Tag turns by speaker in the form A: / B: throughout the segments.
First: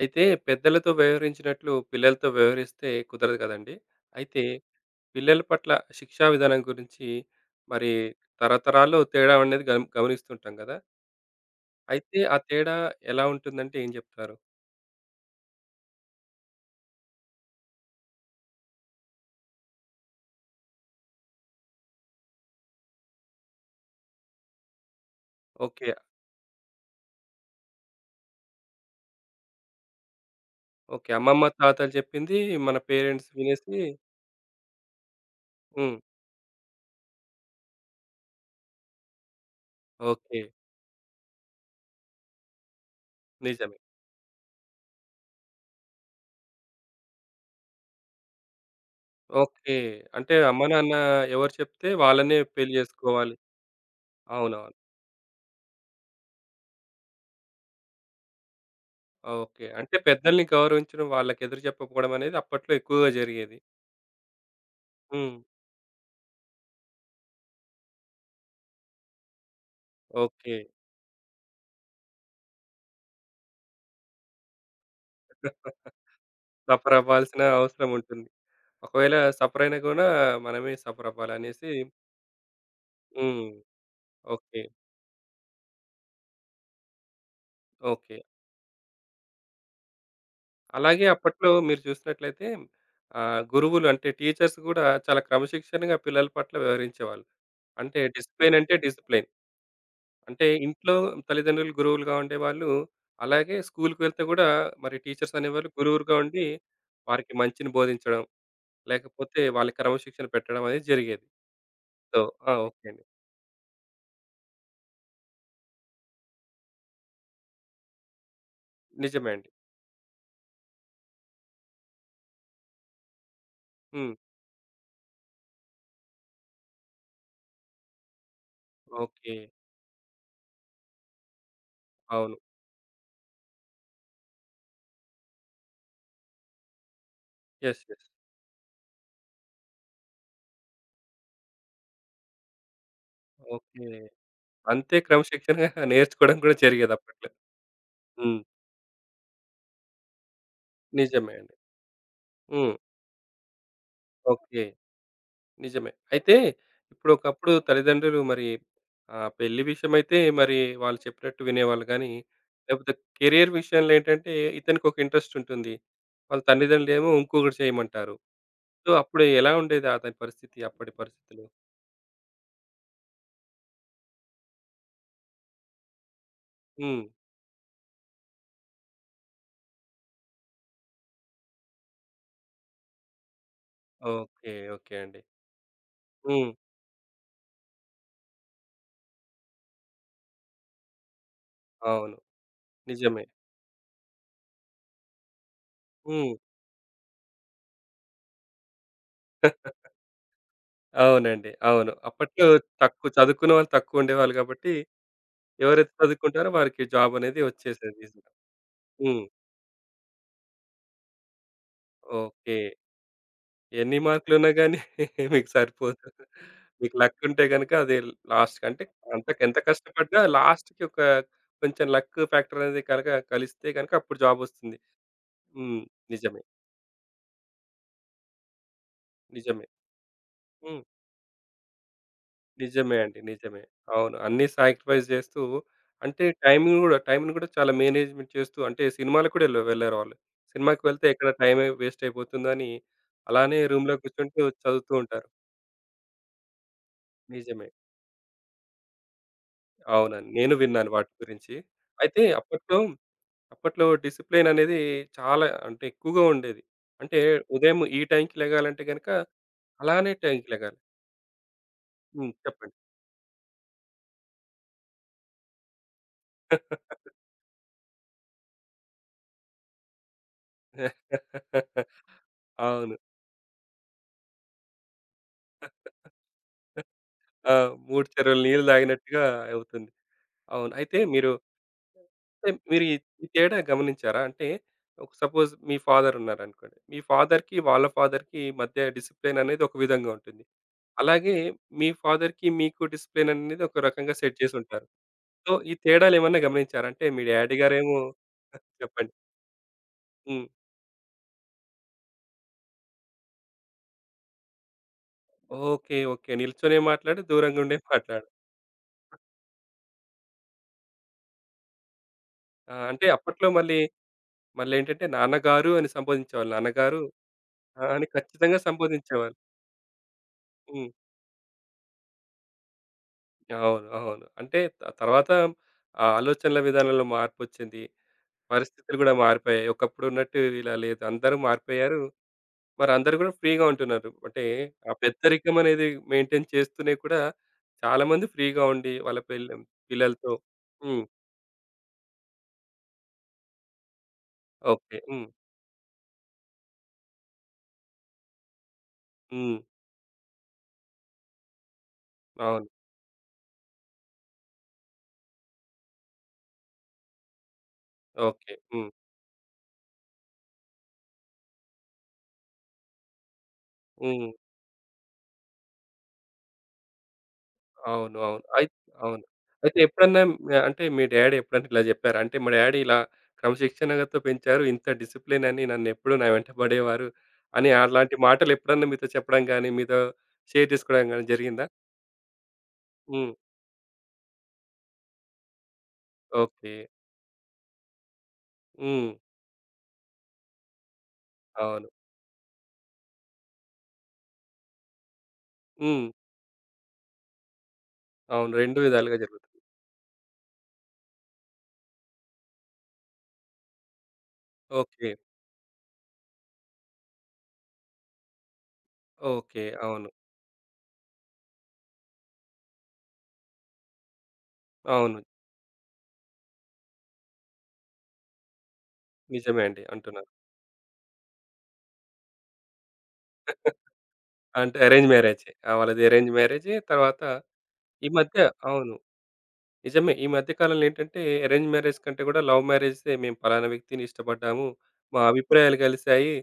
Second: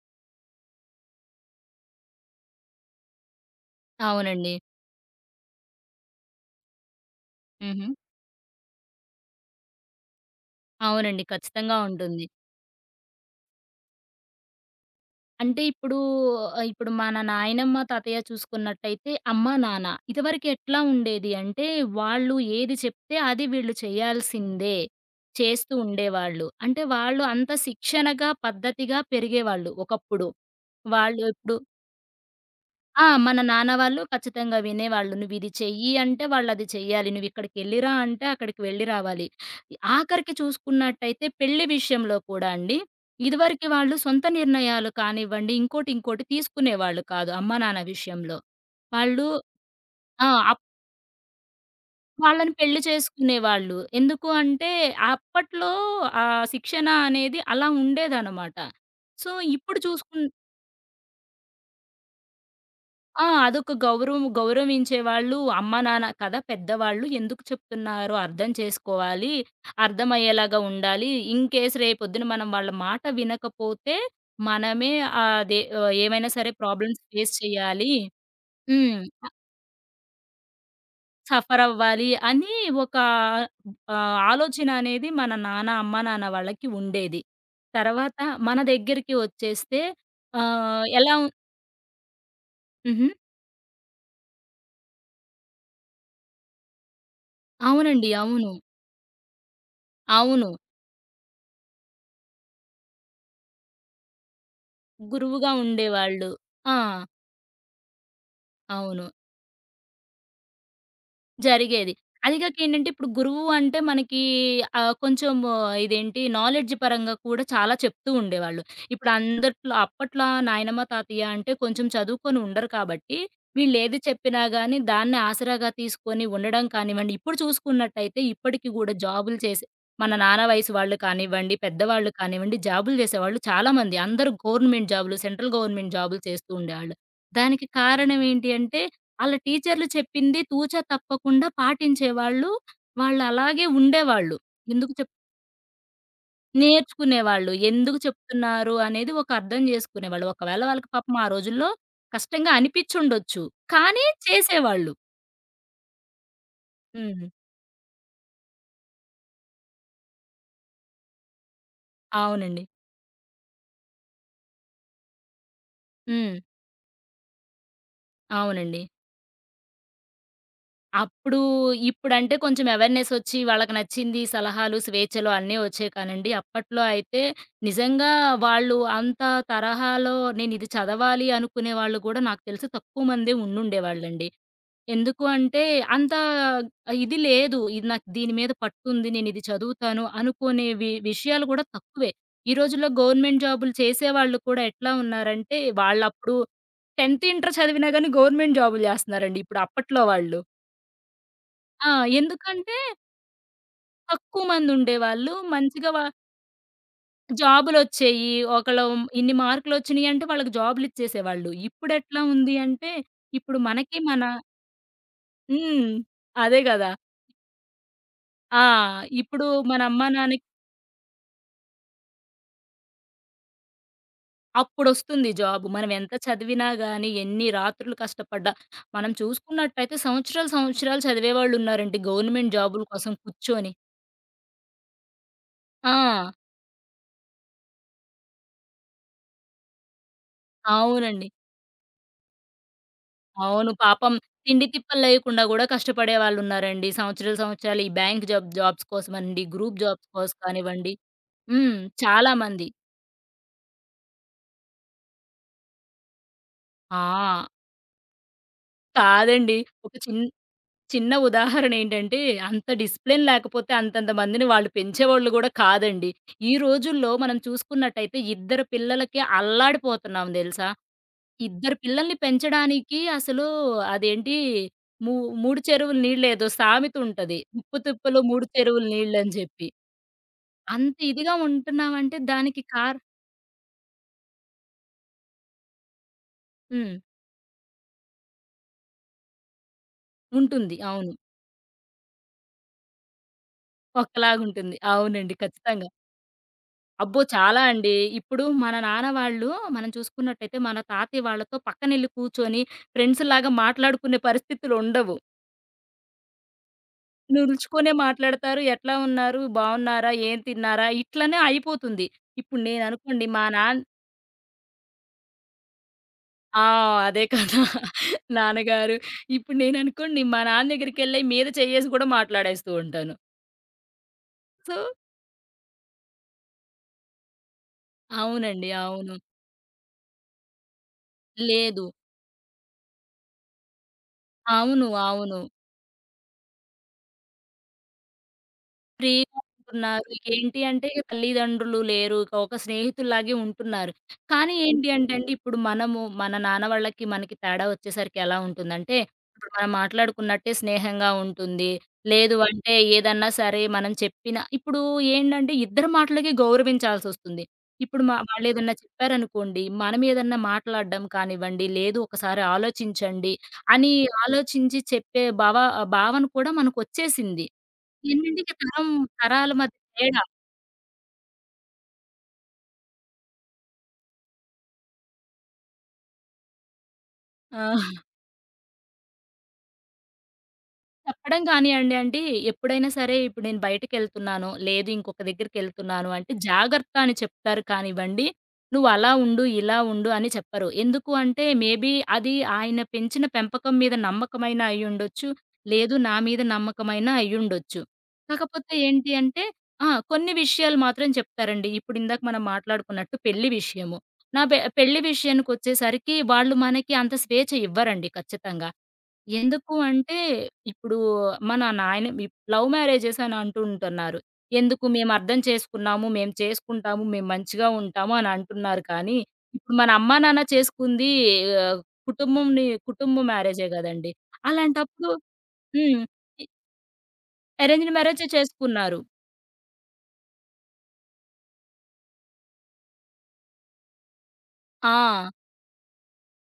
A: అయితే పెద్దలతో వ్యవహరించినట్లు పిల్లలతో వ్యవహరిస్తే కుదరదు కదండీ! అయితే
B: అవునండి.
A: పిల్లల పట్ల శిక్షా విధానం గురించి
B: హుహు.
A: మరి తరతరాల్లో తేడా అనేది గమనిస్తుంటాం గదా!
B: అవునండి. ఖచ్చితంగా
A: అయితే
B: ఉంటుంది.
A: ఆ తేడా ఎలా ఉంటుందంటే ఏం జెప్తారు?
B: అంటే ఇప్పుడు మన నాయనమ్మ, తాతయ్య చూసుకున్నట్టయితే అమ్మ, నాన్న ఇదివరకు ఎట్లా ఉండేది అంటే వాళ్ళు ఏది చెప్తే అది వీళ్ళు చేయాల్సిందే. చేస్తూ
A: ఓకే.
B: ఉండేవాళ్ళు. అంటే వాళ్ళు అంత శిక్షణగా, పద్ధతిగా పెరిగేవాళ్ళు ఒకప్పుడు.
A: ఓకే.
B: వాళ్ళు
A: అమ్మమ్మ,
B: ఇప్పుడు
A: తాతలు జెప్పింది మన
B: ఆ!
A: పేరెంట్స్
B: మన నాన్న
A: వినేసి.
B: వాళ్ళు ఖచ్చితంగా వినేవాళ్ళు. "నువ్విది చెయ్యి"
A: హ్మ్.
B: అంటే వాళ్ళది చెయ్యాలి. "నువ్విక్కడికెళ్ళిరా" అంటే అక్కడికి వెళ్ళి రావాలి. ఆఖరికి
A: ఓకే.
B: చూసుకున్నట్టయితే పెళ్లి విషయంలో కూడా అండి, ఇదివరకి
A: నిజమే.
B: వాళ్ళు సొంత నిర్ణయాలు కానివ్వండి, ఇంకోటి ఇంకోటి తీసుకునేవాళ్ళు కాదు అమ్మా, నాన్న విషయంలో. వాళ్ళు
A: ఓకే.
B: ఆ!
A: అంటే అమ్మ, నాన్న ఎవరు చెప్తే వాళ్ళనే
B: వాళ్ళని
A: పెళ్లి
B: పెళ్లి
A: జేసుకోవాలి.
B: చేసుకునేవాళ్ళు. ఎందుకు అంటే
A: అవునవును.
B: అప్పట్లో ఆ శిక్షణ అనేది అలా ఉండేదనమాట. So,
A: okay.
B: ఇప్పుడు
A: అంటే
B: చూసుకున్
A: పెద్దల్ని గౌరవించడం, వాళ్ళకి ఎదురు జెప్పకపోవడం అనేది అప్పట్లో ఎక్కువగా
B: ఆ!
A: జరిగేది.
B: అదొక గౌరవం
A: హ్మ్.
B: గౌరవించేవాళ్ళు అమ్మ, నాన్న కదా పెద్దవాళ్ళు. ఎందుకు చెప్తున్నారో అర్థం చేసుకోవాలి.
A: ఓకే.
B: అర్థమయ్యేలాగా ఉండాలి. ఇన్ కేస్ రేపొద్దున మనం వాళ్ళ మాట వినకపోతే మనమే ఏమైనా సరే
A: సఫర్
B: ప్రాబ్లమ్స్ ఫేస్
A: అవ్వాల్సిన అవసరం
B: చేయాలి.
A: ఉంటుంది.
B: హ్మ్.
A: ఒకవేళ సఫర్ అయినా గూడా మనమే సఫర్
B: సఫర్
A: అవ్వాలనేసి.
B: అవ్వాలి అని ఒక
A: హ్మ్. ఓకే.
B: ఆలోచన అనేది మన అమ్మ, నాన్న వాళ్ళకి ఉండేది.
A: ఓకే.
B: తర్వాత మన దగ్గరికి వచ్చేస్తే ఆహ్,
A: అలాగే
B: ఎలా ఉ
A: అప్పట్లో మీరు చూసినట్లయితే
B: హుహు.
A: గురువులు అంటే టీచర్స్ గూడా చాలా క్రమశిక్షణగా పిల్లల పట్ల వ్యవహరించేవాళ్ళు. అంటే
B: అవునండి. అవును.
A: డిసిప్లిన్ అంటే డిసిప్లిన్. అంటే
B: అవును.
A: ఇంట్లో తల్లిదండ్రులు గురువులుగా ఉండేవాళ్ళు. అలాగే స్కూలుకి వెళ్తే గూడా మరి టీచర్స్
B: గురువుగా
A: అనేవాళ్ళు గురువులుగా
B: ఉండేవాళ్ళు.
A: ఉండి
B: ఆ!
A: వారికి మంచిని బోధించడం,
B: అవును.
A: లేకపోతే వాళ్ళకి క్రమశిక్షణ పెట్టడం అనేది జరిగేది.
B: జరిగేది.
A: సో
B: అది
A: ఆ!
B: గాక
A: ఓకే
B: ఏంటంటే,
A: అండి.
B: ఇప్పుడు గురువు అంటే మనకి కొంచెం ఇదేంటి నాలెడ్జ్ పరంగా కూడా చాలా చెప్తూ ఉండేవాళ్ళు. ఇప్పుడు
A: నిజమే అండి.
B: అప్పట్లో నాయనమ్మ, తాతయ్య అంటే కొంచెం చదువుకొని ఉండరు కాబట్టి, వీళ్ళేది
A: హ్మ్.
B: చెప్పినా గాని దాన్ని ఆసరాగా తీసుకొని ఉండడం కానివ్వండి, ఇప్పుడు చూసుకున్నట్టయితే ఇప్పటికి గూడా
A: ఓకే.
B: జాబులు చేసే మన నాన్న వయసు వాళ్ళు కానివ్వండి, పెద్దవాళ్ళు
A: అవును.
B: కానివ్వండి, జాబులు చేసేవాళ్ళు చాలామంది. అందరూ గవర్నమెంట్ జాబులు, సెంట్రల్ గవర్నమెంట్ జాబులు చేస్తూ ఉండేవాళ్ళు. దానికి
A: యెస్. యెస్.
B: కారణం ఏంటి అంటే ఆళ్ళ టీచర్లు చెప్పింది తూచా తప్పకుండా పాటించేవాళ్ళు. వాళ్ళలాగే
A: ఓకే.
B: ఉండేవాళ్ళు. ఎందుకు
A: అంతే
B: చెప్
A: క్రమశిక్షణగా నేర్చుకోవడం కూడా జరిగేదప్పట్లో.
B: నేర్చుకునేవాళ్ళు. ఎందుకు
A: హ్మ్.
B: చెప్తున్నారు అనేది ఒక అర్థం జేసుకునేవాళ్ళు. ఒకవేళ వాళ్ళకి పాపం ఆ
A: నిజమే అండి.
B: రోజుల్లో కష్టంగా
A: హ్మ్.
B: అనిపిచ్చుండొచ్చు. కానీ
A: ఓకే.
B: చేసేవాళ్ళు.
A: నిజమే. అయితే ఇప్పుడు
B: హ్మ్.
A: ఒకప్పుడు తల్లిదండ్రులు మరి పెళ్లి విషయమైతే మరి వాళ్ళు చెప్పినట్టు వినేవాళ్ళు గానీ,
B: అవునండి.
A: లేకపోతే కెరియర్ విషయంలో ఏంటంటే ఇతనికొక ఇంట్రెస్ట్ ఉంటుంది.
B: హ్మ్.
A: వాళ్ళ తల్లిదండ్రులేమో ఇంకొకటి చేయమంటారు.
B: అవునండి.
A: సో, అప్పుడు ఎలా ఉండేది అతని పరిస్థితి? అప్పటి
B: అప్పుడు,
A: పరిస్థితులు?
B: ఇప్పుడంటే కొంచెం అవేర్‌నెస్ ఒచ్చి వాళ్ళకి నచ్చింది సలహాలు, స్వేచ్ఛలు అన్నీ ఒచ్చాయి కానండి. అప్పట్లో
A: హ్మ్.
B: అయితే నిజంగా వాళ్ళు అంత తరహాలో నేనిది చదవాలి అనుకునే వాళ్ళు గూడా నాకు తెలిసి తక్కువ మందే ఉండుండేవాళ్ళండి.
A: ఓకే. ఓకే అండి.
B: ఎందుకు అంటే అంత
A: హ్మ్.
B: ఇది లేదు. ఇది నాకు దీని మీద పట్టుంది. నేనిది చదువుతాను అనుకునే విషయాలు గూడా తక్కువే.
A: అవును.
B: ఈ రోజుల్లో
A: నిజమే.
B: గవర్నమెంట్ జాబులు చేసేవాళ్ళు కూడా ఎట్లా ఉన్నారంటే
A: హ్మ్.
B: వాళ్ళప్పుడు 10థ్, ఇంటర్ చదివినా గాని గవర్నమెంట్ జాబులు జేస్తన్నారండి ఇప్పుడు అప్పట్లో వాళ్ళు.
A: అవునండి.
B: ఆ!
A: అవును. అప్పట్లో
B: ఎందుకంటే
A: తక్కువ చదువుకున్న వాళ్ళు తక్కువుండేవాళ్ళు
B: తక్కువ
A: గాబట్టి,
B: మందుండేవాళ్ళు. మంచిగా
A: ఎవరైతే
B: వ
A: చదువుకుంటారో వారికి జాబనేది వచ్చేసేది
B: జాబులొచ్చేయి.
A: ఈజీగా.
B: ఒకళ్ళు
A: హ్మ్.
B: ఇన్ని మార్కులొచ్చినియంటే వాళ్ళకి జాబులిచ్చేసేవాళ్ళు. ఇప్పుడెట్లా ఉంది
A: ఓకే.
B: అంటే, ఇప్పుడు
A: ఎన్ని
B: మనకి మన
A: మార్కులున్నా గానీ మీకు
B: హ్మ్.
A: సరిపోదు.
B: అదే గదా!
A: మీకు లక్కుంటే గనక అది
B: ఆ!
A: లాస్ట్‌కి అంటే అంత
B: ఇప్పుడు
A: ఎంత
B: మన అమ్మా
A: కష్టపడ్డా
B: నాన్నకి
A: లాస్ట్‌కి ఒక కొంచెం లక్ ఫ్యాక్టర్ అనేది కనుక కలిస్తే గనక అప్పుడు జాబొస్తుంది.
B: అప్పుడొస్తుంది జాబు.
A: హ్మ్.
B: మనమెంత
A: నిజమే.
B: చదివినా గానీ, ఎన్ని రాత్రులు కష్టపడ్డా మనం
A: నిజమే.
B: చూసుకున్నట్టయితే సంవత్సరాలు,
A: హ్మ్.
B: సంవత్సరాలు చదివేవాళ్ళున్నారండి గవర్నమెంట్ జాబుల
A: నిజమే
B: కోసం
A: అండి. నిజమే.
B: కూర్చొని.
A: అవును. అన్నీ సాక్రిఫైస్ చేస్తూ అంటే
B: ఆ!
A: టైమింగ్ గూడా, టైంని గూడా చాలా మేనేజ్‌మెంట్ చేస్తూ అంటే సినిమాలకు కూడా వెళ్లారు వాళ్ళు. సినిమాకి వెళ్తే
B: అవునండి.
A: ఎక్కడ టైమే వేస్ట్ అయిపోతుందని అలానే
B: అవును.
A: రూమ్‌లో
B: పాపం
A: కూర్చుంటూ
B: తిండి
A: చదువుతూ
B: తిప్పలు
A: ఉంటారు.
B: లేకుండా గూడా కష్టపడే వాళ్ళున్నారండి. సంవత్సరాలు,
A: నిజమే.
B: సంవత్సరాలు ఈ బ్యాంక్ జాబ్స్ కోసమనండి, గ్రూప్ జాబ్స్
A: అవునండి.
B: కోసం
A: నేను విన్నాను
B: కానివ్వండి.
A: వాటి గురించి.
B: హ్మ్.
A: అయితే
B: చాలామంది.
A: అప్పట్లో, అప్పట్లో డిసిప్లిన్ అనేది చాలా అంటే ఎక్కువగా ఉండేది.
B: ఆ!
A: అంటే ఉదయం ఈ టైంకి లెగాలంటే గనక
B: కాదండి. ఒక
A: అలానే టైంకి లెగాలి.
B: చిన్న ఉదాహరణ ఏంటంటే,
A: హ్మ్.
B: అంత
A: చెప్పండి.
B: డిసిప్లిన్ లేకపోతే అంతంత మందిని వాళ్ళు పెంచేవాళ్ళు గూడా కాదండి. ఈ రోజుల్లో మనం చూసుకున్నట్టయితే ఇద్దరు పిల్లలకి అల్లాడిపోతున్నాం దెలుసా? ఇద్దరు పిల్లల్ని
A: అవును.
B: పెంచడానికి అసలు అదేంటి మూ 3 చెరువుల నీళ్ళేదో సామెతుంటది.
A: ఆ!
B: 'ముప్పు
A: 3
B: తిప్పలు
A: చెరువుల
B: 3
A: నీళ్ళు
B: చెరువుల
A: తాగినట్టుగా
B: నీళ్ళని' జెప్పి.
A: అవుతుంది. అవును.
B: అంత
A: అయితే మీరు
B: ఇదిగా ఉంటున్నామంటే
A: అంటే
B: దానికి
A: మీరు ఈ
B: కార్
A: ఈ తేడా గమనించారా? అంటే ఒక సపోజ్ మీ ఫాదర్ ఉన్నారనుకోండి.
B: హ్మ్.
A: మీ ఫాదర్‌కి, వాళ్ళ ఫాదర్‌కి మధ్య డిసిప్లిన్ అనేది ఒక విధంగా ఉంటుంది.
B: ఉంటుంది. అవును.
A: అలాగే మీ ఫాదర్‌కి మీకు డిసిప్లిన్ అనేది ఒక రకంగా సెట్
B: ఒక్కలాగుంటుంది.
A: చేసుంటారు.
B: అవునండి.
A: సో, ఈ
B: ఖచ్చితంగా.
A: తేడాలు ఏమన్నా గమనించారా? అంటే
B: అబ్బో!
A: మీ డ్యాడీ
B: చాలా అండి.
A: గారేమో
B: ఇప్పుడు మన నాన్న
A: చెప్పండి.
B: వాళ్ళు మనం
A: హ్మ్.
B: చూసుకున్నట్టయితే మన తాతయ్య వాళ్ళతో పక్కనెళ్లి కూర్చొని ఫ్రెండ్స్‌లాగా మాట్లాడుకునే పరిస్థితులుండవు.
A: ఓకే. ఓకే. నిల్చొనే మాట్లాడు, దూరంగా ఉండే
B: నిలుచుకునే
A: మాట్లాడు.
B: మాట్లాడతారు. "ఎట్లా ఉన్నారు? బావున్నారా? ఏం తిన్నారా?" ఇట్లనే అయిపోతుంది. ఇప్పుడు
A: ఆ! అంటే
B: నేననుకోండి మా
A: అప్పట్లో మళ్ళీ
B: నాన్న
A: మళ్ళేంటంటే నాన్నగారు అని సంబోధించేవాళ్ళు.
B: ఆ!
A: నాన్నగారు
B: అదే కదా!
A: ఆ! అని ఖచ్చితంగా
B: నాన్నగారు.
A: సంబోధించేవారు.
B: ఇప్పుడు నేననుకోండి మా నాన్న
A: హ్మ్.
B: దగ్గరికెళ్ళి మీద చెయ్యేసి కూడా మాట్లాడేస్తూ ఉంటాను.
A: అవును. అవును. అంటే
B: సో,
A: తర్వాత ఆ ఆలోచనల విధానంలో మార్పొచ్చింది.
B: అవునండి.
A: పరిస్థితులు గూడా
B: అవును.
A: మారిపోయాయి. ఒకప్పుడు ఉన్నట్టు ఇలా లేదు. అందరూ
B: లేదు.
A: మారిపోయారు. మరి అందరూ గూడా ఫ్రీగా ఉంటున్నారు. అంటే
B: అవును.
A: ఆ
B: అవును.
A: పెద్దరికం అనేది మెయింటైన్ చేస్తూనే కూడా చాలామంది ఫ్రీగా ఉండి వాళ్ళ
B: ఫ్రీగా ఉంటున్నారు.
A: పిల్లలతో.
B: ఏంటి అంటే ఇక
A: హ్మ్.
B: తల్లిదండ్రులు లేరు. ఇక ఒక స్నేహితుల్లాగే ఉంటున్నారు. కానీ ఏంటి
A: ఓకే.
B: అంటే
A: హ్మ్.
B: అండి, ఇప్పుడు మనము మన నాన్న వాళ్ళకి, మనకి తేడా వచ్చేసరికి ఎలా ఉంటుందంటే, ఇప్పుడు
A: హ్మ్.
B: మనం మాట్లాడుకున్నట్టే స్నేహంగా ఉంటుంది. లేదు
A: అవును.
B: అంటే ఏదన్నా సరే మనం చెప్పిన ఇప్పుడు ఏంటంటే ఇద్దరి మాటలకి గౌరవించాల్సొస్తుంది. ఇప్పుడు మా
A: ఓకే.
B: వాళ్ళేదన్నా
A: హ్మ్.
B: చెప్పారనుకోండి, మనం ఏదన్నా మాట్లాడడం కానివ్వండి, లేదు ఒకసారి ఆలోచించండి అని
A: హ్మ్.
B: ఆలోచించి చెప్పే భావన కూడా మనకొచ్చేసింది.
A: అవును. అవును.
B: ఎన్నింటికి తరం
A: అవును.
B: తరాల మధ్య
A: అయితే ఎప్పుడన్నా
B: తేడా.
A: అంటే మీ డ్యాడీ ఎప్పుడన్నా ఇలా జెప్పారా? అంటే మా డ్యాడీ ఇలా క్రమశిక్షణతో పెంచారు. ఇంత డిసిప్లిన్ అని నన్నెప్పుడు నా వెంట పడేవారు
B: ఆ!
A: అని అలాంటి మాటలు ఎప్పుడన్నా మీతో చెప్పడం గాని, మీతో షేర్ చేసుకోవడం గాని
B: చెప్పడం
A: జరిగిందా?
B: కానియండి. అంటే ఎప్పుడైనా సరే
A: హ్మ్.
B: ఇప్పుడు నేను బయటికెళ్తున్నాను, లేదు ఇంకొక దగ్గరికెళ్తున్నాను అంటే
A: ఓకే.
B: జాగ్రత్త అని చెప్తారు కానివ్వండి, నువ్వు
A: హ్మ్.
B: అలా ఉండు, ఇలా ఉండు అని చెప్పరు. ఎందుకు అంటే
A: అవును.
B: మేబీ అది ఆయన పెంచిన పెంపకం మీద నమ్మకమైనా అయ్యుండొచ్చు, లేదు
A: హ్మ్.
B: నా మీద నమ్మకమైనా అయ్యుండొచ్చు.
A: అవును.
B: కాకపోతే
A: 2
B: ఏంటి
A: విధాలుగా
B: అంటే
A: జరుగుతుంది.
B: ఆ! కొన్ని విషయాలు మాత్రం చెప్తారండి. ఇప్పుడు ఇందాక మనం మాట్లాడుకున్నట్టు పెళ్లి విషయము. నా పెళ్లి
A: ఓకే.
B: విషయానికొచ్చేసరికి వాళ్ళు మనకి అంత స్వేచ్ఛ ఇవ్వరండి ఖచ్చితంగా.
A: ఓకే.
B: ఎందుకు
A: అవును.
B: అంటే, ఇప్పుడు నా నాయన లవ్ మ్యారేజెస్ అని అంటూ ఉంటున్నారు. ఎందుకు మేము
A: అవును.
B: అర్థం చేసుకున్నాము, మేము చేసుకుంటాము, మేము మంచిగా ఉంటాము అని అంటున్నారు. కానీ,
A: నిజమే
B: ఇప్పుడు
A: అండి.
B: మన అమ్మా,
A: అంటున్నారు.
B: నాన్న చేసుకుంది ఆహ్, కుటుంబ మ్యారేజే గదండీ!
A: అంటే అరేంజ్
B: అలాంటప్పుడు
A: మ్యారేజే. ఆ!
B: హ్మ్.
A: వాళ్ళది అరేంజ్
B: ఎ
A: మ్యారేజే. తర్వాత
B: అరేంజ్డ్
A: ఈ
B: మ్యారేజే
A: మధ్య అవును.
B: చేసుకున్నారు.
A: నిజమే. ఈ మధ్య కాలంలో ఏంటంటే, అరేంజ్ మ్యారేజ్ కంటే గూడా లవ్ మ్యారేజెసే మేము పలానా వ్యక్తిని ఇష్టపడ్డాము. మా
B: ఆ!
A: అభిప్రాయాలు కలిసాయి.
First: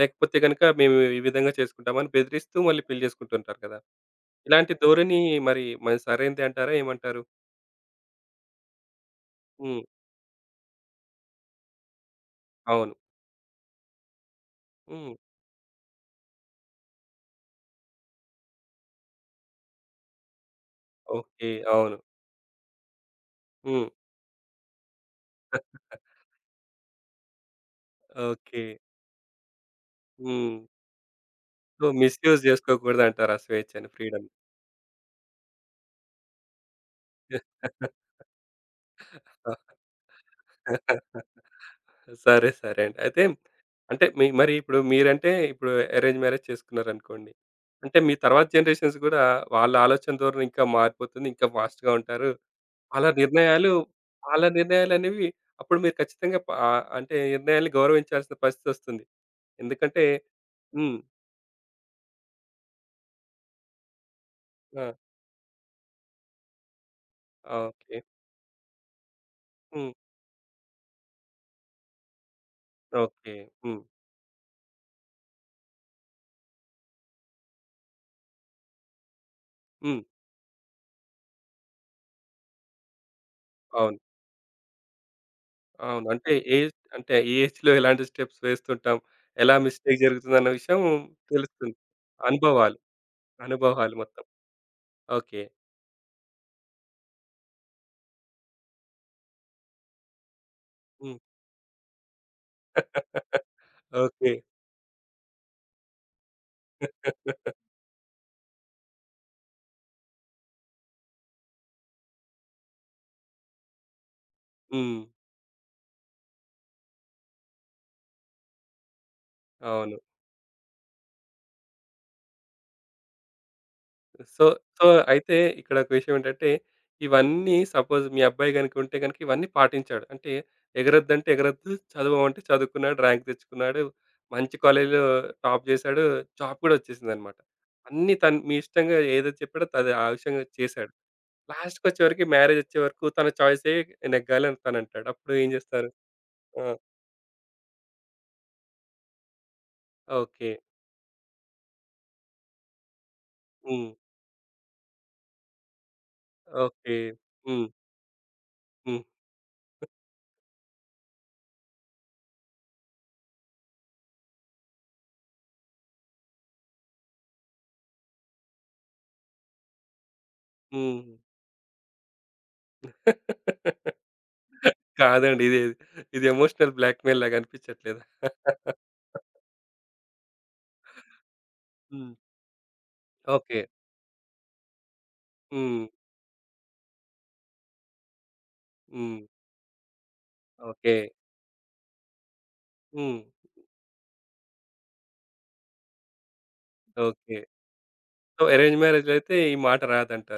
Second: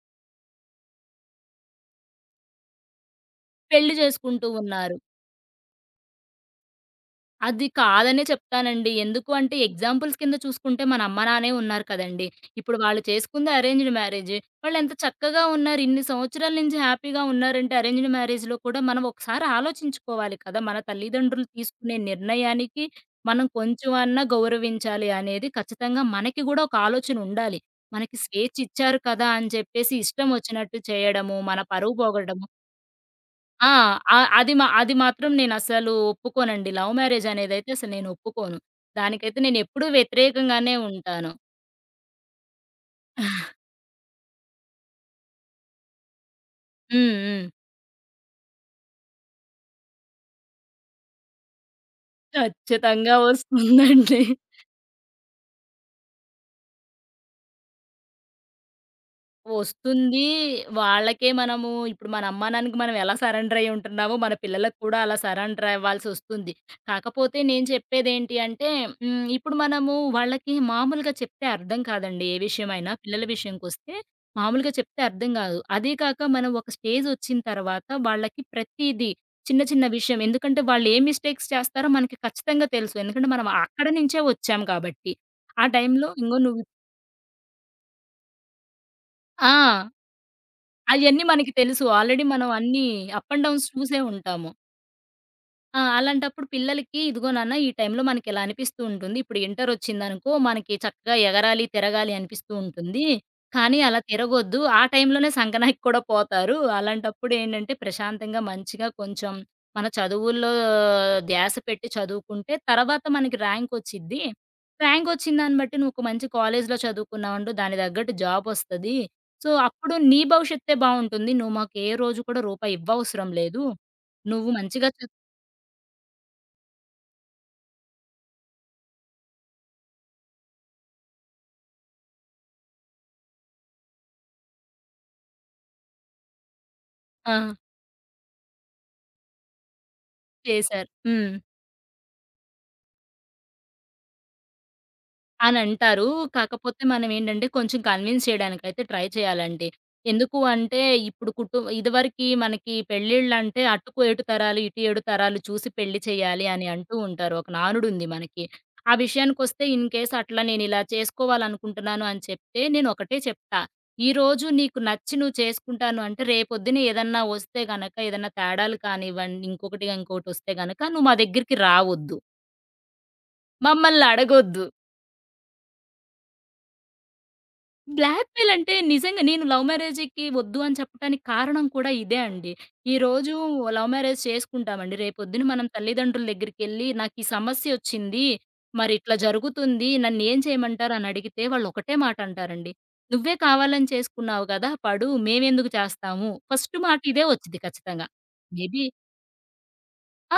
A: లేకపోతే గనక మేము ఈ విధంగా చేసుకుంటామని బెదిరిస్తూ మళ్ళీ పెళ్లి చేసుకుంటుంటారు కదా!
B: పెళ్లి చేసుకుంటూ
A: ఇలాంటి
B: ఉన్నారు.
A: ధోరణి మరి మరి సరైనదే అంటారా? ఏమంటారు?
B: అది కాదనే చెప్తానండి. ఎందుకు అంటే
A: హ్మ్.
B: ఎగ్జాంపుల్స్ కింద చూసుకుంటే మన అమ్మ, నాన్నే ఉన్నారు కదండీ! ఇప్పుడు
A: అవును.
B: వాళ్ళు చేసుకుంది అరేంజ్డ్ మ్యారేజే. వాళ్ళెంత
A: హ్మ్.
B: చక్కగా ఉన్నారు. ఇన్ని సంవత్సరాల నుంచి హ్యాపీగా ఉన్నారంటే అరేంజ్డ్ మ్యారేజ్‌లో కూడా మనం ఒకసారి ఆలోచించుకోవాలి కదా! మన తల్లిదండ్రులు
A: ఓకే. అవును.
B: తీసుకునే నిర్ణయానికి మనం
A: హ్మ్.
B: కొంచెం అన్నా గౌరవించాలి అనేది ఖచ్చితంగా మనకి గూడా ఒక ఆలోచన ఉండాలి. మనకి స్వేచ్ఛ
A: ఓకే.
B: ఇచ్చారు కదా! అని చెప్పేసి ఇష్టం
A: హ్మ్.
B: వచ్చినట్టు చేయడము, మన
A: సో,
B: పరువు
A: మిస్‌యూజ్
B: పోగడము
A: జేసుకోకూడదంటారు ఆ
B: ఆ!
A: స్వేచ్ఛని, ఫ్రీడమ్‌ని.
B: అది మాత్రం నేనసలు ఒప్పుకోనండి. లవ్ మ్యారేజ్ అనేదైతే అసలు నేను ఒప్పుకోను. దానికైతే నేనెప్పుడూ వ్యతిరేకంగానే ఉంటాను.
A: సరే. సరే అండి. అయితే అంటే మీ మరి ఇప్పుడు మీరంటే ఇప్పుడు అరేంజ్ మ్యారేజ్
B: హ్మ్.
A: చేసుకున్నారనుకోండి.
B: హ్మ్.
A: అంటే మీ తర్వాత జనరేషన్స్ గూడా వాళ్ళ ఆలోచన ధోరణి ఇంకా మారిపోతుంది. ఇంకా ఫాస్ట్‌గా ఉంటారు. వాళ్ళ
B: ఖచ్చితంగా
A: నిర్ణయాలు
B: వస్తుందండి.
A: వాళ్ళ నిర్ణయాలనేవి అప్పుడు మీరు ఖచ్చితంగా అంటే నిర్ణయాల్ని గౌరవించాల్సిన పరిస్థితొస్తుంది. ఎందుకంటే
B: వస్తుంది.
A: హ్మ్.
B: వాళ్ళకే మనము ఇప్పుడు మన అమ్మానాన్నకి మనం ఎలా సరెండర్ అయ్యి ఉంటున్నామో, మన పిల్లలకి
A: ఆ!
B: కూడా అలా సరెండర్ అవ్వాల్సొస్తుంది. కాకపోతే
A: ఆ,
B: నేను
A: ఓకే.
B: చెప్పేదేంటి అంటే, హ్మ్, ఇప్పుడు
A: హ్మ్.
B: మనము వాళ్ళకి మామూలుగా చెప్తే అర్థం కాదండి. ఏ విషయమైనా పిల్లల
A: ఓకే. హ్మ్.
B: విషయంకొస్తే మామూలుగా చెప్తే అర్థం కాదు. అదే కాక మనం ఒక స్టేజొచ్చిన తర్వాత వాళ్ళకి ప్రతీదీ చిన్న చిన్న
A: హ్మ్.
B: విషయం ఎందుకంటే వాళ్ళు ఏ మిస్టేక్స్ చేస్తారో మనకి ఖచ్చితంగా తెలుసు. ఎందుకంటే మనం అక్కడ
A: అవును.
B: నుంచే వచ్చాం కాబట్టి. ఆ
A: అవును.
B: టైంలో
A: అంటే
B: ఇంగో నువ్వు
A: ఏజ్‌లో ఎలాంటి స్టెప్స్ వేస్తుంటాం, ఎలా
B: ఆ!
A: మిస్టేక్ జరుగుతుందన్న విషయం
B: అయన్నీ మనకి
A: తెలుస్తుంది.
B: తెలుసు. ఆల్రెడీ మనం
A: అనుభవాలు,
B: అన్నీ అప్ అండ్ డౌన్స్
A: అనుభవాలు
B: చూసే
A: మొత్తం.
B: ఉంటాము.
A: ఓకే.
B: ఆ! అలాంటప్పుడు పిల్లలకి, "ఇదిగో నాన్న ఈ టైంలో మనకిలా అనిపిస్తూ ఉంటుంది. ఇప్పుడు ఇంటరొచ్చిందనుకో మనకి చక్కగా ఎగరాలి, తిరగాలి అనిపిస్తూ ఉంటుంది. కానీ అలా
A: హ్మ్. ఓకే.
B: తిరగొద్దు. ఆ టైంలోనే సంకనాకి కూడా పోతారు. అలాంటప్పుడు ఏంటంటే ప్రశాంతంగా మంచిగా కొంచెం మన చదువుల్లో ధ్యాస పెట్టి చదువుకుంటే తర్వాత మనకి ర్యాంకొచ్చిద్ది.
A: హ్మ్.
B: ర్యాంకొచ్చిన దాన్ని బట్టి నువ్వు ఒక మంచి కాలేజ్‌లో చదువుకున్నావనుకో దానికి తగ్గట్టు జాబొస్తది. సో, అప్పుడు
A: అవును.
B: నీ భవిష్యత్తే బావుంటుంది. నువ్వు మాకు ఏ రోజు కూడా రూపాయి ఇవ్వవసరం లేదు.
A: సో,
B: నువ్వు
A: సో,
B: మంచిగా చద్"
A: అయితే ఇక్కడ ఒక విషయం ఏంటంటే, ఇవన్నీ సపోజ్ మీ అబ్బాయి గనుక ఉంటే గనుక ఇవన్నీ పాటించాడు. అంటే ఎగరొద్దంటే ఎగరొద్దు, చదవమంటే చదువుకున్నాడు, ర్యాంక్ తెచ్చుకున్నాడు, మంచి కాలేజ్‌లో టాప్ చేశాడు, జాబ్ కూడా
B: ఆ!
A: వచ్చేసిందన్నమాట. అన్నీ తను మీ ఇష్టంగా ఏదైతే చెప్పాడో అది ఆ విషయంగా
B: చేశారు.
A: చేశాడు.
B: హ్మ్.
A: లాస్ట్‌కొచ్చేవరికి మ్యారేజొచ్చే వరకు మ్యారేజ్ వచ్చే వరకు తన చాయిసే నెగ్గాలని తనంటాడు. అప్పుడు ఏం జేస్తారు?
B: అనంటారు.
A: ఆ!
B: కాకపోతే మనమేంటంటే, కొంచెం కన్విన్స్ చేయడానికైతే ట్రై చేయాలండి. ఎందుకు
A: ఓకే.
B: అంటే, ఇప్పుడు ఇదివరకి మనకి పెళ్ళిళ్ళంటే,
A: హ్మ్.
B: అటుకు ఏటు తరాలు, ఇటు ఏడు తరాలు చూసి పెళ్లి చేయాలి అని అంటూ
A: ఓకే.
B: ఉంటారు. ఒక
A: హ్మ్.
B: నానుడుంది మనకి. ఆ
A: హ్మ్.
B: విషయానికొస్తే, ఇన్ కేస్ అట్లా నేనిలా చేసుకోవాలనుకుంటున్నాను అని చెప్తే, నేనొకటే చెప్తా. ఈరోజు నీకు నచ్చి నువ్వు చేసుకుంటాను అంటే, రేపొద్దున ఏదన్నా వస్తే గనక, ఏదన్నా తేడాలు కానివ్వండి, ఇంకొకటి ఇంకొకటొస్తే గనక, నువ్వు
A: హ్మ్.
B: మా దగ్గరికి రావొద్దు. మమ్మల్ని అడగొద్దు.
A: కాదండి. ఇది ఇది ఎమోషనల్ బ్లాక్‌మెయిల్ లాగా అనిపించట్లేదా?
B: బ్లాక్‌మెయిల్ అంటే నిజంగా నేను లవ్ మ్యారేజ్‌కి వద్దు అని చెప్పటానికి కారణం కూడా
A: హ్మ్.
B: ఇదే అండి. ఈరోజు
A: ఓకే.
B: లవ్ మ్యారేజ్ చేసుకుంటామండి. రేపొద్దున మనం
A: హ్మ్.
B: తల్లిదండ్రుల దగ్గరికెళ్ళి నాకీ సమస్యొచ్చింది. మరి ఇట్లా
A: హ్మ్.
B: జరుగుతుంది. నన్నేం చేయమంటారు
A: ఓకే.
B: అని అడిగితే వాళ్ళు ఒకటే మాట అంటారండి.
A: హ్మ్.
B: "నువ్వే కావాలని చేసుకున్నావు కదా! పడు. మేమెందుకు చేస్తాము." ఫస్ట్ మాట ఇదే
A: ఓకే.
B: వచ్చిద్ది ఖచ్చితంగా.
A: సో, అరేంజ్
B: మేబీ
A: మ్యారేజ్‌లో అయితే ఈ మాట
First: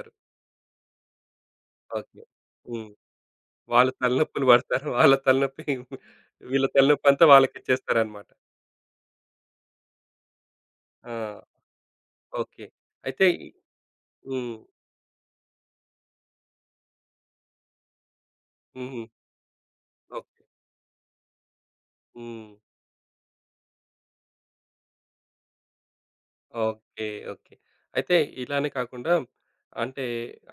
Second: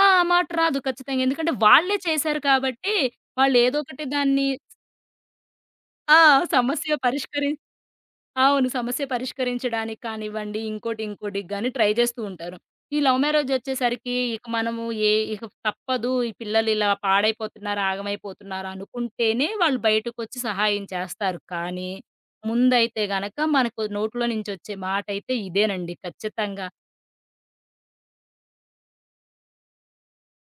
B: ఆ! ఆ మాట రాదు ఖచ్చితంగా. ఎందుకంటే వాళ్ళే
A: ఓకే.
B: చేశారు
A: హ్మ్.
B: కాబట్టి వాళ్ళేదో
A: వాళ్ళు
B: ఒకటి
A: తలనొప్పులు
B: దాన్ని
A: పడతారు. వాళ్ళ తలనొప్పి
B: ఆ!
A: వీళ్ళ
B: సమస్య
A: తలనొప్పంతా
B: పరిష్కరి
A: వాళ్ళకిచ్చేస్తారనమాట.
B: అవును. సమస్య పరిష్కరించడానికి కానివ్వండి, ఇంకోటి
A: ఆ!
B: ఇంకోటికి గాని ట్రై చేస్తూ ఉంటారు.
A: ఓకే.
B: ఈ లవ్
A: అయితే
B: మ్యారేజ్ వచ్చేసరికి ఇక
A: హ్మ్.
B: మనము ఏ ఇక తప్పదు ఈ పిల్లలు ఇలా పాడైపోతున్నారు, ఆగమైపోతున్నారు
A: హుహు.
B: అనుకుంటేనే వాళ్ళు బయటకొచ్చి
A: ఓకే.
B: సహాయం చేస్తారు. కానీ
A: హ్మ్.
B: ముందైతే గనక మనకు నోట్లో నుంచి వచ్చే మాటైతే ఇదేనండి ఖచ్చితంగా.
A: ఓకే. ఓకే. అయితే ఇలానే కాకుండా అంటే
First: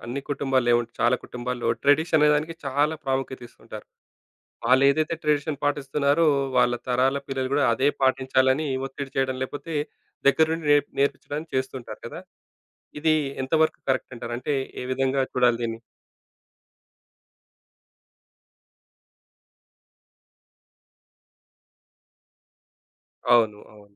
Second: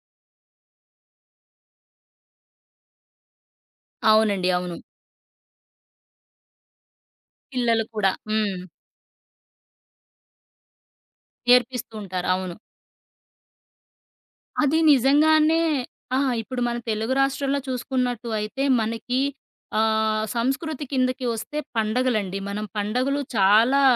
A: అన్ని కుటుంబాల్లో ఏముంటే చాలా కుటుంబాల్లో ట్రెడిషన్ అనే దానికి చాలా ప్రాముఖ్యత ఇస్తుంటారు.
B: అవునండి. అవును.
A: వాళ్ళేదైతే ట్రెడిషన్ పాటిస్తున్నారో వాళ్ళ తరాల పిల్లలు గూడా
B: పిల్లలు
A: అదే
B: కూడా. హ్మ్.
A: పాటించాలని ఒత్తిడి చేయడం, లేకపోతే దగ్గరుండి నేర్పించడానికి
B: నేర్పిస్తూ
A: చేస్తుంటారు కదా!
B: ఉంటారు. అవును.
A: ఇది ఎంతవరకు కరెక్ట్ అంటారు? అంటే
B: అది
A: ఏ విధంగా చూడాలి
B: నిజంగానే
A: దీన్ని?
B: ఆ! ఇప్పుడు మన తెలుగు రాష్ట్రాల్లో చూసుకున్నట్టు అయితే మనకి సంస్కృతి కిందకి వస్తే పండగలండి. మనం పండగలు
A: అవును.
B: చాలా
A: అవును.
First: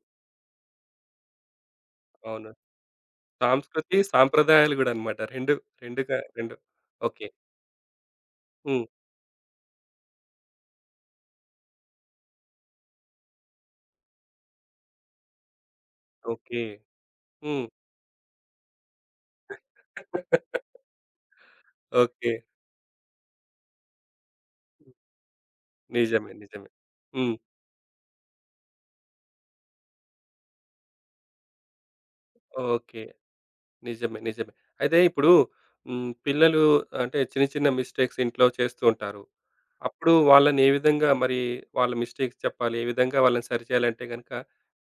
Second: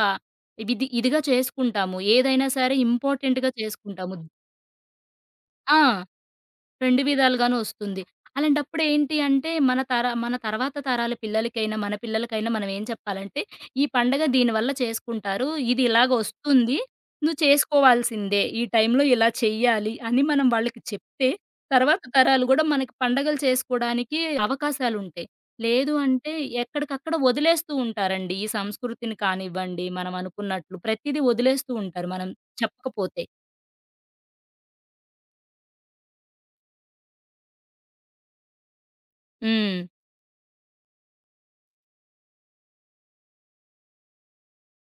B: ఇదిగా చేసుకుంటాము. ఏదైనా
A: అవును.
B: సరే ఇంపార్టెంట్‌గా
A: సాంస్కృతి,
B: చేసుకుంటాము.
A: సాంప్రదాయాలు గూడా అన్నమాట. 2
B: ఆ!
A: 2 2
B: రెండు
A: ఓకే.
B: విధాలుగాను ఒస్తుంది. అలాంటప్పుడు
A: హ్మ్.
B: ఏంటి అంటే, మన తర్వాత తరాల పిల్లలకైనా, మన పిల్లలకైనా మనం ఏం చెప్పాలంటే, ఈ పండగ దీనివల్ల చేసుకుంటారు. ఇది
A: ఓకే.
B: ఇలాగొస్తుంది. నువ్వు
A: హ్మ్.
B: చేసుకోవాల్సిందే. ఈ టైంలో ఇలా చెయ్యాలి అని మనం వాళ్ళకి చెప్తే, తర్వాత
A: ఓకే.
B: తరాలు గూడా మనకి పండగలు చేసుకోడానికి అవకాశాలుంటాయి. లేదు
A: నిజమే.
B: అంటే
A: నిజమే.
B: ఎక్కడికక్కడ
A: హ్మ్.
B: వదిలేస్తూ ఉంటారండి. ఈ సంస్కృతిని కానివ్వండి, మనం అనుకున్నట్లు ప్రతీదీ వదిలేస్తూ ఉంటారు మనం
A: ఓకే.
B: చెప్పకపోతే.
A: నిజమే. నిజమే. అయితే ఇప్పుడు హ్మ్. పిల్లలు అంటే చిన్న చిన్న మిస్టేక్స్ ఇంట్లో చేస్తూ ఉంటారు.
B: హ్మ్.
A: అప్పుడు వాళ్ళని ఏ విధంగా మరి వాళ్ళ మిస్టేక్స్ చెప్పాలి? ఏ విధంగా వాళ్ళని సరిచేయాలంటే గనుక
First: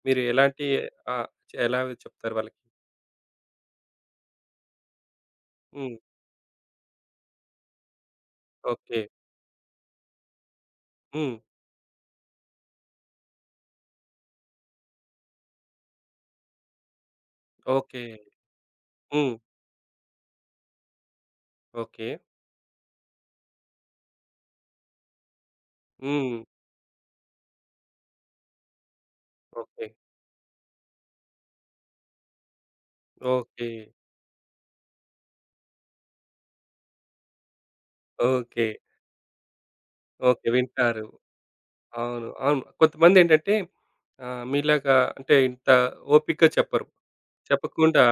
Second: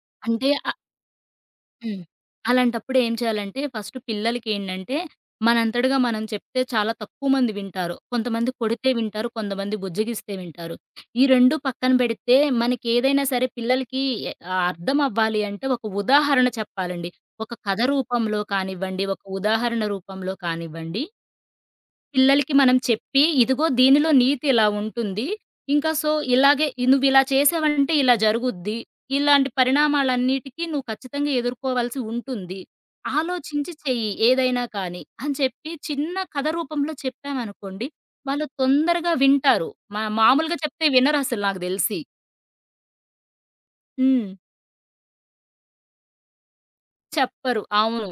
A: మీరు
B: అంటే
A: ఎలాంటి ఆహ్, ఎలా
B: హ్మ్.
A: చెప్తారు వాళ్ళకి?
B: అలాంటప్పుడు ఏం చేయాలంటే ఫస్ట్ పిల్లలకేంటంటే,
A: హ్మ్.
B: మనంతటగా మనం చెప్తే చాలా తక్కువ మంది వింటారు. కొంతమంది కొడితే
A: ఓకే.
B: వింటారు. కొంతమంది బుజ్జగిస్తే వింటారు. ఈ
A: హ్మ్.
B: 2 పక్కన పెడితే మనకేదైనా సరే పిల్లలకి ఎ ఆ అర్థం అవ్వాలి అంటే ఒక ఉదాహరణ చెప్పాలండి. ఒక కథ
A: ఓకే.
B: రూపంలో కానివ్వండి, ఒక
A: హ్మ్.
B: ఉదాహరణ రూపంలో కానివ్వండి
A: ఓకే.
B: పిల్లలకి మనం చెప్పి, ఇదిగో దీనిలో నీతి ఇలా ఉంటుంది.
A: హ్మ్.
B: ఇలాగే నువ్విలా చేసావంటే ఇలా జరుగుద్ది. ఇలాంటి
A: ఓకే.
B: పరిణామాలన్నిటికి నువ్వు ఖచ్చితంగా ఎదుర్కోవాల్సి ఉంటుంది.
A: ఓకే.
B: ఆలోచించి చెయ్యి ఏదైనా కానీ అని చెప్పి చిన్న కథ రూపంలో చెప్పామనుకోండి, వాళ్ళు
A: ఓకే.
B: తొందరగా వింటారు. మా
A: ఓకే.
B: మామూలుగా చెప్తే
A: వింటారు.
B: వినరసలు నాకు దెలిసి.
A: అవును. అవును. కొంతమందేంటంటే
B: హ్మ్.
A: మీలాగా అంటే ఇంత ఓపికగా చెప్పరు.
B: చెప్పరు.
A: చెప్పకుండా
B: అవును.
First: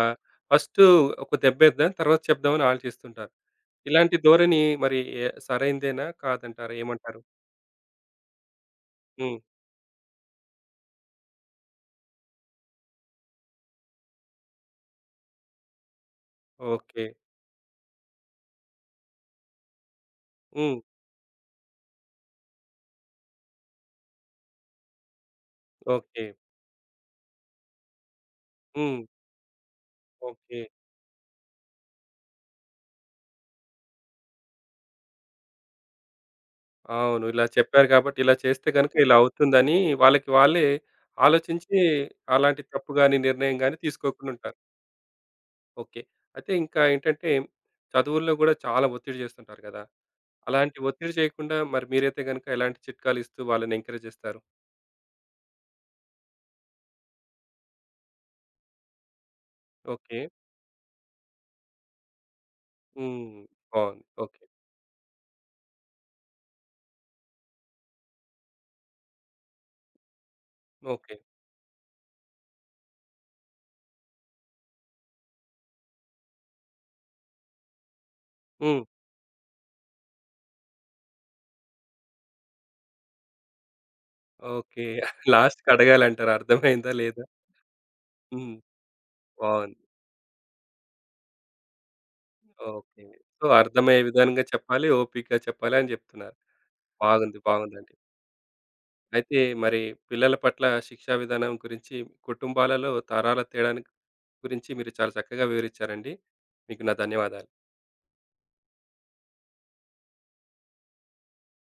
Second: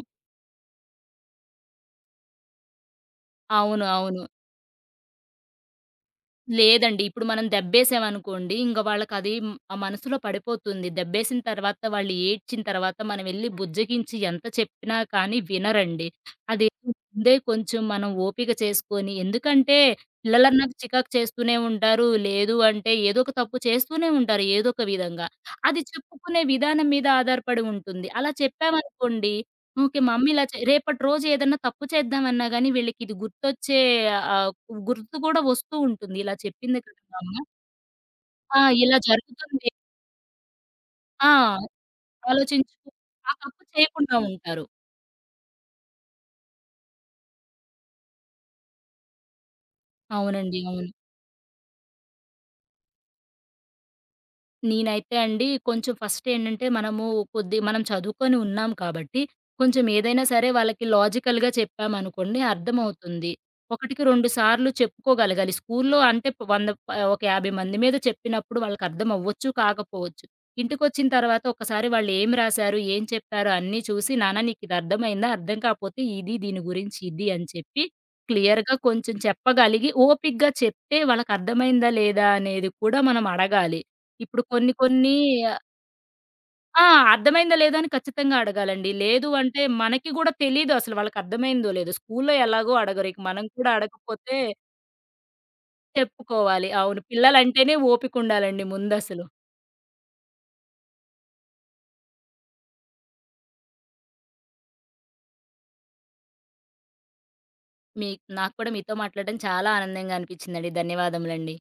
A: ఫస్టు ఒక దెబ్బేద్దాం తర్వాత చెప్దామని ఆలోచిస్తుంటారు.
B: అవును.
A: ఇలాంటి
B: అవును.
A: ధోరణి మరి సరైందేనా? కాదంటారా?
B: లేదండి.
A: ఏమంటారు?
B: ఇప్పుడు మనం దెబ్బేసామనుకోండి, ఇంక వాళ్ళకది
A: హ్మ్.
B: హ్మ్, ఆ మనసులో పడిపోతుంది. దెబ్బేసిన తర్వాత వాళ్ళు ఏడ్చిన తర్వాత మనమెళ్లి బుజ్జగించి ఎంత చెప్పినా కానీ వినరండి. అది
A: ఓకే.
B: ముందే కొంచెం మనం ఓపిక చేసుకొని ఎందుకంటే పిల్లలన్నాక
A: హ్మ్.
B: చికాకు చేస్తూనే ఉంటారు. లేదు అంటే ఏదో ఒక తప్పు చేస్తూనే ఉంటారు ఏదో ఒక విధంగా. అది
A: ఓకే.
B: చెప్పుకునే విధానం మీద ఆధారపడి ఉంటుంది. అలా
A: హ్మ్.
B: చెప్పామనుకోండి ఓకే. మా అమ్మ ఇలా చే
A: ఓకే.
B: రేపటి రోజు ఏదన్నా తప్పు చేద్దామన్నా గాని వీళ్ళకిది గుర్తొచ్చే ఆహ్, గుర్తు కూడా వస్తూ ఉంటుంది. ఇలా చెప్పింది కదా మా
A: అవును. ఇలా
B: అమ్మ.
A: చెప్పారు కాబట్టి ఇలా
B: ఆ!
A: చేస్తే గనుక
B: ఇలా
A: ఇలా
B: జరుగుతుంది.
A: అవుతుందని వాళ్ళకి వాళ్ళే
B: ఆ!
A: ఆలోచించి అలాంటి
B: ఆలోచించుకు
A: తప్పు గాని,
B: ఆ
A: నిర్ణయం
B: తప్పు
A: గాని
B: చేయకుండా
A: తీసుకోకుండా ఉంటారు.
B: ఉంటారు.
A: ఓకే. అయితే ఇంకా ఏంటంటే చదువుల్లో గూడా చాలా ఒత్తిడి చేస్తుంటారు గదా!
B: అవునండి.
A: అలాంటి
B: అవును.
A: ఒత్తిడి చేయకుండా మరి మీరైతే గనుక ఎలాంటి చిట్కాలు ఇస్తూ వాళ్ళని ఎంకరేజ్ చేస్తారు?
B: నేనైతే అండి కొంచెం ఫస్ట్ ఏంటంటే మనము కొద్ది మనం చదువుకొని ఉన్నాం కాబట్టి కొంచెం
A: ఓకే.
B: ఏదైనా సరే వాళ్ళకి లాజికల్‌గా చెప్పామనుకోండి అర్థమవుతుంది.
A: హ్మ్.
B: ఒకటికి
A: బావుంది.
B: రెండు
A: ఓకే.
B: సార్లు చెప్పుకోగలగాలి. స్కూల్లో అంటే 100 ఒక 50 మంది మీద చెప్పినప్పుడు వాళ్ళకి అర్థం అవ్వచ్చు, కాకపోవచ్చు. ఇంటికొచ్చిన
A: ఓకే.
B: తర్వాత ఒకసారి వాళ్ళు ఏం రాసారు, ఏం చెప్పారు అన్నీ చూసి నాన్న నీకిది అర్థమైందా? అర్థం కాపోతే ఇది దీని గురించి ఇది అని చెప్పి క్లియర్‌గా
A: హ్మ్.
B: కొంచెం చెప్పగలిగి ఓపికగా చెప్తే వాళ్ళకి అర్థమైందా లేదా అనేది కూడా మనం అడగాలి. ఇప్పుడు కొన్ని
A: ఓకే.
B: కొన్ని
A: లాస్ట్‌కి అడగాలంటారు
B: ఆ!
A: అర్థమైందా? లేదా?
B: అర్థమైందో లేదో అని ఖచ్చితంగా
A: హ్మ్.
B: అడగాలండి. లేదు అంటే
A: బావుంది.
B: మనకి గూడా తెలీదు అసలు వాళ్ళకర్థమైందో లేదో. స్కూల్లో ఎలాగో
A: ఓకే.
B: అడగరు. ఇక మనం
A: సో,
B: కూడా
A: అర్థమయ్యే
B: అడగపోతే
A: విధంగా చెప్పాలి. ఓపికగా చెప్పాలి అని చెప్తున్నారు.
B: చెప్పుకోవాలి. అవును.
A: బాగుంది.
B: పిల్లలంటేనే
A: బాగుందండి.
B: ఓపికుండాలండి ముందసలు.
A: అయితే మరి పిల్లల పట్ల శిక్షా విధానం గురించి, కుటుంబాలలో తరాల తేడాని గురించి మీరు చాలా చక్కగా వివరించారండి. మీకు నా ధన్యవాదాలు.
B: మీ నాకు కూడా మీతో మాట్లాడడం చాలా ఆనందంగా అనిపించిందండి. ధన్యవాదములండి.